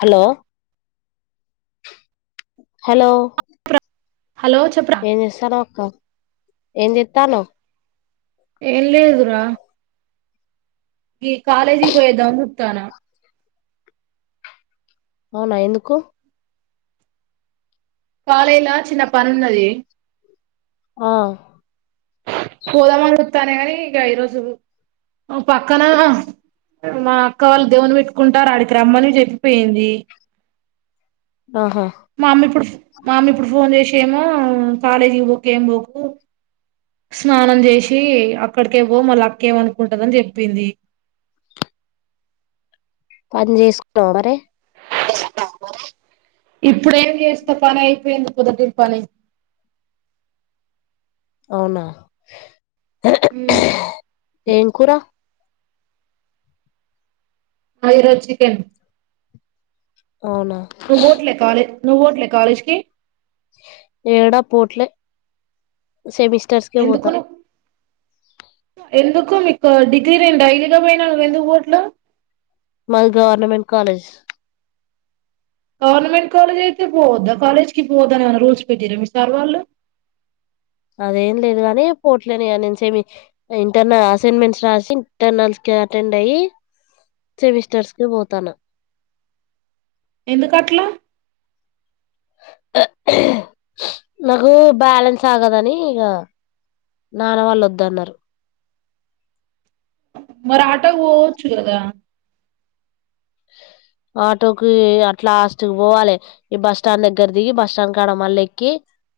[inaudible] Hello hello hello చెప్పురా ఏం చేస్తానావ్ అక్కా ఏం జేత్తానావ్ ఏం లేదురా ఈ కాలేజీకి పోయొద్దాం అన్ చూత్తాన్నా అవునా ఎందుకు కాలేజీల చిన్న పనున్నది ఆ పోదామా అని చూత్తానా గాని ఇక ఈరోజు పక్కన మా అక్క వాళ్ళు దేవుని పెట్టుకుంటారు అడికి రమ్మని చెప్పి పోయింది ఆహా మా అమ్మిప్పుడు మా అమ్మిప్పుడు ఫోన్ చేసి కేమో కాలేజీ కి పోకు ఏం పోకు స్నానం చేసి అక్కడికే పో మళ్ళ అక్కేమనుకుంటాదని చెప్పింది పని చేసుకోవా మరి ఇప్పుడేం చేస్తా పని అయిపోయింది పొద్దటి పని అవునా ఉమ్, ఏం కూర ఈరోజు చికెన్ అవునా ను పోవట్లే కాలేజ్ నువ్వు పోవట్లే కాలేజ్కి ఏడా పోట్లే సెమిస్టర్స్ కే పోత ఎందుకు కో మీకు డిగ్రీ రేం డైలీగా పోయినా నువ్ ఎందుకు పోవట్లు మాది గవర్నమెంట్ కాలేజ్ గవర్నమెంట్ కాలేజ్ అయితే పోవద్దా కాలేజ్ కి పోవద్దని ఏమైనా రూల్స్ పెట్టిర్రా మీ సార్ వాళ్ళు అదేం లేదు గాని పోవట్లే [unintelligible] ఇంటర్నల్ అసైన్మెంట్స్ రాసి ఇంటర్నల్స్ కి అటెండ్ అయి సెమిస్టర్స్ కి పోతాన్నా ఎందుకట్ల నాకు బ్యాలెన్స్ ఆగదని ఇగ నాన్న వాళ్ళు వద్దన్నారు మరి ఆటోకి పోవచ్చు కదా ఆటో కి అట్లాస్ట్ కి పోవాలే ఈ బస్ స్టాండ్ దగ్గర దిగి బస్ స్టాండ్ కాడ మళ్ళ ఎక్కి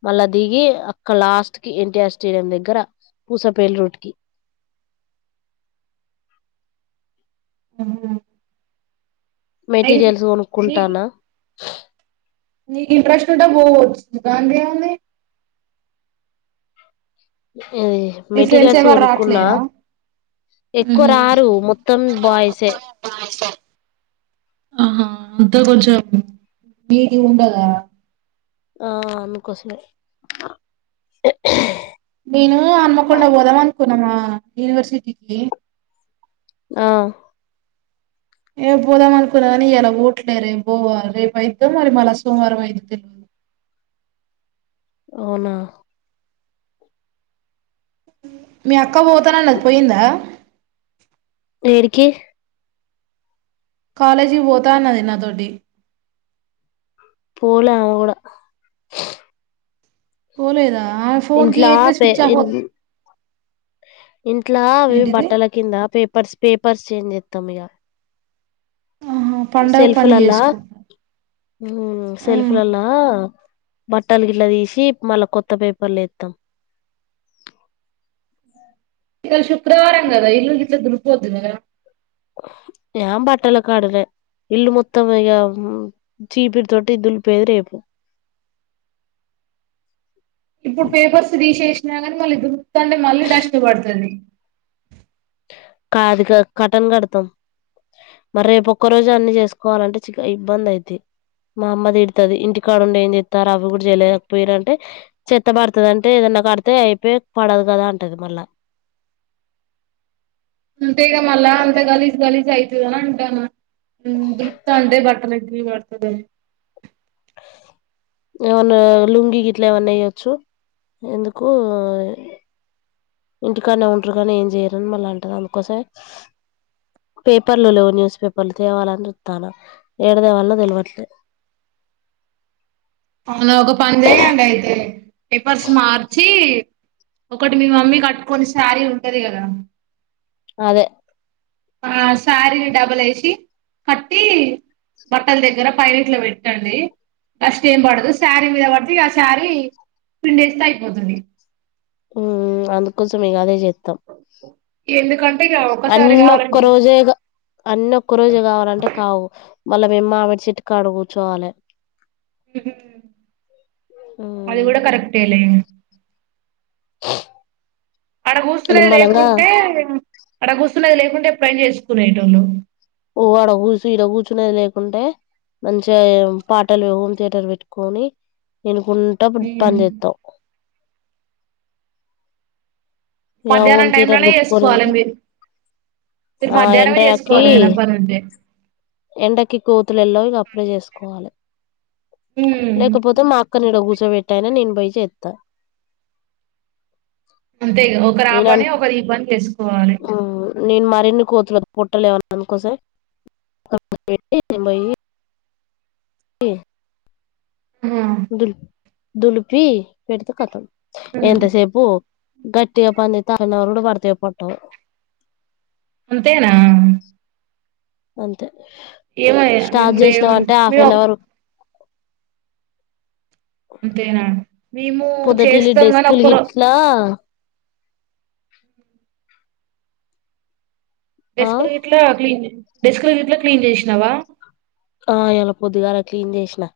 మళ్ళ దిగి అక్కడ లాస్ట్ కి ఎన్టీఆర్ స్టేడియం దగ్గర పూసపేలి రూట్ కి [unintelligible] అయి మెటీరియల్స్ నీ కొనుక్కుంటాన్న్ నీకు ఇంట్రెస్ట్ ఉంటే పోవచు దండెంవుంది మీ ఫ్రెండ్స్ మెటీరియల్స్ ఎవరు కొనుక్కున్నా రాట్లేరా ఎక్కువ ఉహు రారు మొత్తం బాయ్సే ఆహా అంత కొంచం మీకి ఉండదా ఆ అందుకోసమే నేను అమ్మకుండ పోదాం అనుకు మన యూనివర్సిటీ కి ఆ ఏ పోదాం అనుకున్నా కాని ఇయాలపోవట్లే రేపు పోవాల రేపు అయితే మరి మళ్ళ సోమవారం అయిదు అవున అ మీ అక్క పోతానన్నది పోయిందా యేడికి కాలేజీ పోతాన్నది నాతోటి పోల అమే కూడా పోలేద ఇంట్ల పే ఇంట్ల అవి ఏంటిది బట్టల కింద పేప్ పర్స్ పేపర్స్ చేంజ్ చేతం ఇగ ఆహా పండగ సెల్ఫ్ పని లల్ల చేసుకుంటా సెల్ఫ్ లల్ల బట్టలు గిట్ల తీసి మళ్ళా కొత్త పేపర్లు ఏతం ఈరోజు శుక్రవారం గద ఇల్లు గిట్ల దులుపుపోదు కదా ఏం బట్టల కాడక ఇల్లు మొత్తం ఇక చీపిరీ తొటి ధూళిపేది రేపు ఇప్పుడు పేపర్స్ తీసేసి నిర్మల్ కానీ మళ్ళీ డస్ట్ పడుతుంది కాదు కటన్ కడతాం మరి రేపు ఒక్క రోజు అన్ని చేసుకోవాలంటే ఇబ్బంది అయిది మా అమ్మ తిడతది ఇంటికాడ ఉండేం ఏంచేస్తార్ అవి కూడా చేయలేకపోయరంటే చెత్త పడుతది అంటే ఏదన్నా కడితే అయిపోయి పడదు కదా అంటది మళ్ళా అంతేగ మల్ల అంత గలీజ్ గలీజ్ అయితునా అంటానా దులుపు తంటే బట్టలకి బడుతుదనీ ఏవన్నా లుంగి గిట్లా ఏమన్నా య్యొచ్చు ఎందుకు ఇంటికనే ఉంటరు కానీ ఏం చేయరుని మళ్ళీ అంటది అందుకోసమే పేపర్లు లేవు న్యూస్ పేపర్లు తేవాలని చుత్తన ఎడతెవల్నో తెలివట్లేదు అవును ఒక పని చెయండి అయితే పేపర్స్ మార్చి ఒకటి మీ మమ్మీ కట్టుకొని శారీ ఉంటది కదా అదే ఆ శారీని డబుల్ ఏసీ కట్టి బట్టల్ దగ్గర పైనట్లో పెట్టండి బస్ ఏంబడదు శారీ మీద బడితే ఇఆ శారీ పిన్డేస్తే అయిపోతుంది మ్ అందుకోసం ఇగ అదే జేత్తాం. ఎందుకు అన్నొక్క రోజేగా అన్నొక్క రోజే కావాలంటే కావు మళ్ళా మేమ్ మామిడి చెట్టుకాడ గూర్చోవాలే. అది మ్మ్ గూడా కరెక్టేలే [unintelligible] అడగూసులే నిమ్మలంగా లేకుంటే అడగుస్ కునేది లేకుంటే ఎప్పుడైనా చేస్కునేటోళ్ళు ఓ ఆడ గూర్సు ఈడ గూర్చునేది లేకుంటే మంచిగా పాటలు హోమ్ థియేటర్ పెట్టుకొని ఇను గుంట ఉమ్. [unintelligible] చెత్తావ్ ఇగ మధ్యానం హోమ్ టైం థియేటర్ లోనే పెట్టుకొని జేస్కోవాలి ఉంటే మీరు, మీరు ఆ మధ్యానమే ఎండకి చేస్కోవాలి ఏమైనా పనుంటే ఎండకి కోతులెళ్ళవు అప్పుడే చేస్కోవాలె ఉమ్. లేకపోతే మా అక్కనీడ కూస్ నువెట్టయినా నేను బోయ్ చేప్త అంతేగా ఒకరా పనే ఒకరూ ఈ పని చేస్కోవాలె రెండు కోతులకు పొట్టలు లేవు అందుకోసం [unintelligible] [unintelligible] ఆ దుల్ దులిపి, పెడితే కతం ఉమ్ ఎంతసేపు గట్టిగా పని చేస్తే వన్ అవర్ కూడా పడాతాయో పట్టవో అంతేనా అంతే ఏమయ్యా నేన్ స్టార్ట్ చేసినావంటే [unintelligible] హాఫ్ అన్ అవర్ అంతేనా మేము పొద్దుటిల్లి చేస్తామ్గాని డెస్కులు ఒక్కరో గిట్లా ఆ డస్కులు గిట్లే ఆపి ఉంది డెస్క్ లు గిట్లా క్లీన్ చేసినావా ఆ ఏలా పొద్దిగాలా క్లీన్ జేసినా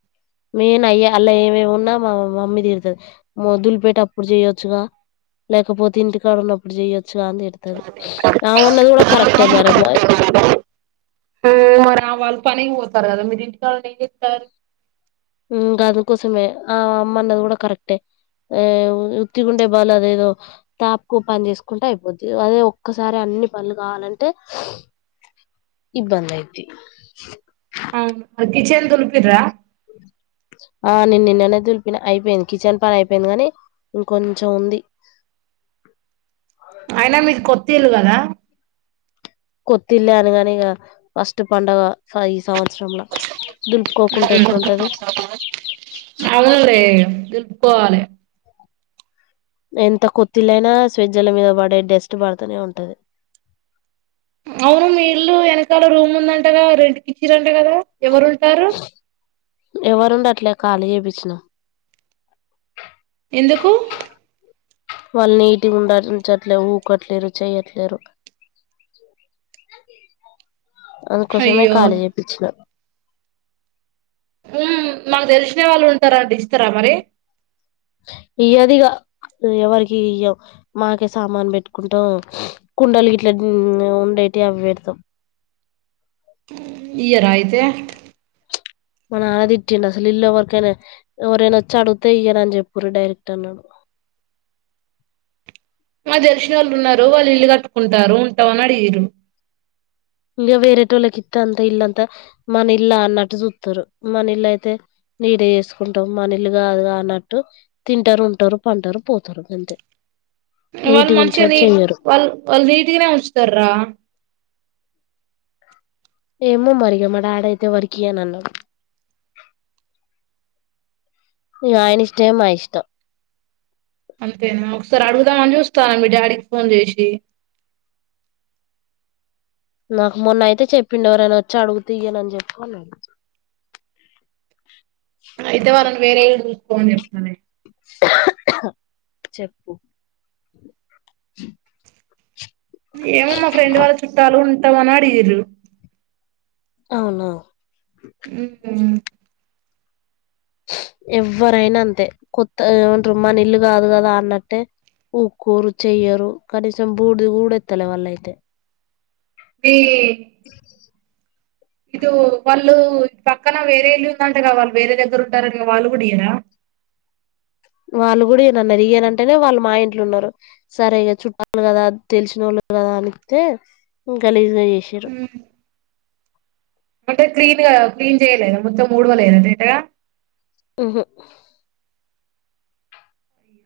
మేనయ్యా అల్లా ఏమేమిన్నా మా మమమ్మీ తిరతది మొదులు పెట్టి అప్పుడు చెయొచ్చుగా, లేకపోతే ఇంటికాడున్నప్పుడు చెయ్య చ్చుగా అన్ తిడతది ఆమన్నది గూడ కరె మరేమో [unintelligible] మిరి తావ ఎం జుతారు సుమే ఆ అమ్మన్నది గూడ కరెక్టే ఏ ఉత్తిగుండే బలదేదో తాప్కు పని జేస్కుంటే అయ్ పోద్ది అదే ఒక్కసారే అన్ని పన్లు గావాలంటే ఇబ్బందయ్యిద్ది. అవును ఆ కిచెన్ తులిపిర్రా? ఆ నేన్ నిన్ననే దుల్పిన అయిపోయింది కిచెన్ పనయిపోయింది గానీ ఇంకొంచెం ఉంది. అయినా మీకు కొత్ తిలు కదా కొత్తిల్లే అనగాని ఇగా ఫస్ట్ పండగ ఫై సంవత్సరంలా దులుపుకోకుంటె ఎట్లుంటది దులుపుకోవాలే ఎంత కొత్తిలైనా స్విట్జల మీద పడే డెస్ట్ పడతానే ఉంటది అవును మీ ఇల్లు వెనకాల రూమ్ ఉందంటగా రెంట్కిచిర్రు ట గదా ఎవరుంటారు ఎవరుండట్లే ఖాళీ జేపిచ్చినం ఎందుకు? వాళ్ళు నీటిగా ఉండించట్లే ఊకట్లేరు చెయ్యట్లేరు అందుకోసమే అయ్యో ఖాళీ జేపిచ్చినా హ్మ్ మాకు తెలిసిన వాళ్ళు ఉంటార ఇస్తరా మరి ఇయ్యదిగా ఎవరికి ఇయ్యం మాకే సామాన్ పెట్టుకుంటాం కుండలు గిట్లా ఉండేటి అవి పెడతాం ఈయరా అయితే మా నాన్న దిట్టిండు అసలు ఇల్లు ఎవరికైనా ఎవరైనా వచ్చి అడిగితే ఇయ్యర అని చెప్పరు డైరెక్ట్ అన్నాడు మా దెలిసినోళ్ళు ఉన్నారు వాళ్ళు ఇల్లు కట్టుకుంటారు ఉంటామని అడిగిర్రు ఇంగా వేరేటోళ్ళకి ఇత్తే అంతే ఇల్లంతా మన ఇల్లా అన్నట్టు జూత్తారు మన ఇల్లు అయితే నీటి చేసుకుంటాం మన ఇల్లు కాదు గా అన్నట్టు తింటారు ఉంటారు పంటారు పోతారు గంతే వాళ్ళు నీటిగా మంచిగా ఉంచరు నీ చెయ్యరు వాళ్ళు వాళ్ నీటిగానే ఉంచుతార రా ఏమో మరి ఇగా మా డాడ్ అయితే ఎవ్వరికి ఈయనన్నాడు ఇగా ఆయనిష్టమే మా ఇష్టం అంతేనా ఒకసారి అడుగుదామని చూస్తానా మీ డాడీకి ఫోన్ చేసి నాకు మొన్న అయితే చెప్పిండ ఎవరనా వచ్చి అడుగితే ఈయనని చెప్పు అన్నాడు. అయితే వాళ్ళని వేరే ఏళ్ళు చూసుకోమని చెప్తాంది చెప్పు ఏమో మా ఫ్రెండ్ వాళ్ళ చుట్టాలు తమన్ అడిగిరు అవునా హ్మ్ మ్ ఎవ్వరైనా అంతే కొత్త ఏమంటారు మన ఇల్లు కాదు కదా అన్నట్టే ఊక్కోరు, చెయ్యరు, కనీసం బూడిది గూడెత్తలే వాళ్ళయితే. ఇదో వాళ్ళు పక్కన వేరే ఇల్లు ఉందంట కద. వాళ్ళు వేరే దగ్గర ఉంటారట గదా వాళ్ళు కూడా ఇయ్యరా వాళ్ళు కూడా ఇయానన్నారు. ఇయానంటేనే వాళ్ళు మా ఇంట్లో ఉన్నారు. సరే చుట్టాలు కదా తెలిసినోళ్ళు కదా అని పిలితే గలీజు చిరు అంటే క్లీన్గా క్లీన్ చేయలేదా మొత్తం ఊడవలేదంట కాద ఉహు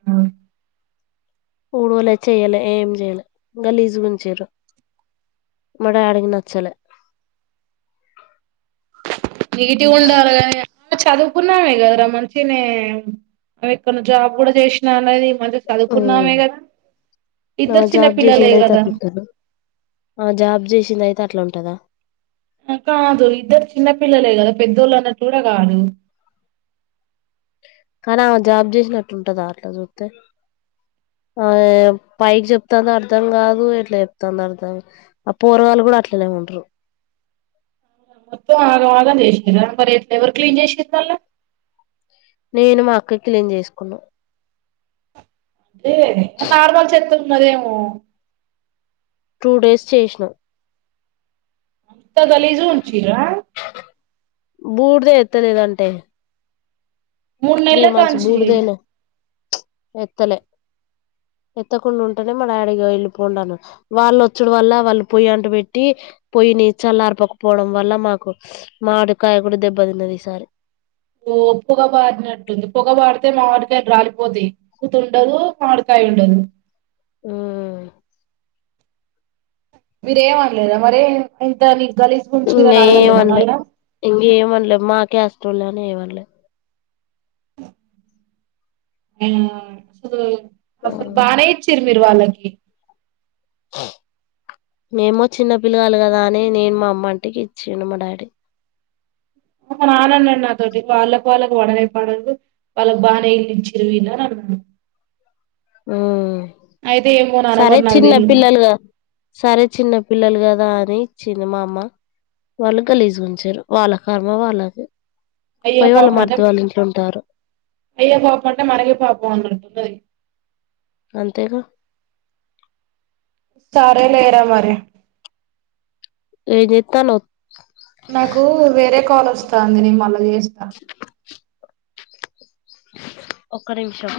హ్మ్ ఊడవలే చెయలే ఏం చెయ్యలే గలీజుగుంచారు. మా డాడీకి నచ్చలే నీట్ గు ఉండాలి గానీ ఆమె చదువుకున్నామే కదరా మంచిగానే కొన్ని జాబ్ కూడా చేసినా అన్నది. ఉ ఆ ఇద్దరు చిన్న జాబ్ పిల్లలే చేసింది అయితే కదా అట్లుంటదా ఆ జాబ్ చేసింది అయితే అట్లుంటదా ఆ కాదు ఇద్దరు చిన్న పిల్లలే గద పెద్దోళ్ళు అన్నట్టు కూడ కాదు కానీ ఆమె జాబ్ చేసినట్టు ఉంటద అట్లా చూత్తే ఆవె పైకి చెప్తాందా అర్థం కాదు ఇట్లా చెప్తుందా అర్థం కా ఆ పోరగాళ్లు కూడా అట్లనే ఉంటరు మొత్తం ఆగం ఆగం చేసిరా మరి ఎవరు క్లీన్ చేసిర్రల్ల నేను మా అక్క క్లీన్ చేసుకున్నాం నార్మల్ చెత్తుల్ ఉన్నదేమో టూ డేస్ చేసిన త గలీజు ఉంచిరా బూడిదే ఎత్తలేదంటే మూడు త్రీ నెల్ల మంత్స్ కాంచి బూడిదేనే ఎత్తలే ఎత్తకుండా ఉంటేనే మా డాడి ఇగా వెళ్ళి పోండి అన వాళ్ళొచ్చడు వల్ల వాళ్ళు పొయ్యి అంట పెట్టి పొయ్యిని చల్లారిపోకపోవడం వల్ల మాకు మాడికాయ కూడా దెబ్బతిన్నది ఈసారి ఓప్పుగాబాదినాడు ఏంది పొగ వాడితే మామిడికాయలు రాలిపోతయి పూత ఉండదు మామిడికాయ ఉండదు ఆ మీరేమనలేదా మరి ఇంతది ఇంగేమనలే ఇంగేమనలే మా క్యాస్ వాళ్ళని ఏమనలే ఆ సో అప్పుడు ఆ బానే ఇచ్చిర్రు మీరు వాళ్లకి మేము చిన్న పిల్లగాలు కదా అని నేను మా అమ్మంటికి ఇచ్చిడు మా డాడీ మా నాన్న అన్నాడు నాతోటి వాళ్ళకు వాళ్ళకు పడనే పడదు వాళ్ళకు బాగానే ఇల్లు ఇచ్చిరు వీళ్ళు అని అన్నాడు ఆ అయితే ఏమో నాన్న సరే మరి నాకు చిన్న తెలీదు పిల్లలుగా సరే చిన్న పిల్లలు కదా అని ఇచ్చింది మా అమ్మ వాళ్ళు గలీజ్ గా ఉంచారు వాళ్ళ కర్మ వాళ్ళకు అయ్యో పాపంమాటం ఉంటారు అయ్య పాపంమాట మనగ పాపం అంటతు ఉంటది అంతేగా సారే లేరా మరి ఏం చేతనావ్ నాకు వేరే కాల్ వస్తాంది నేను మల్లచెస్తా క ఒక్క నిమిషం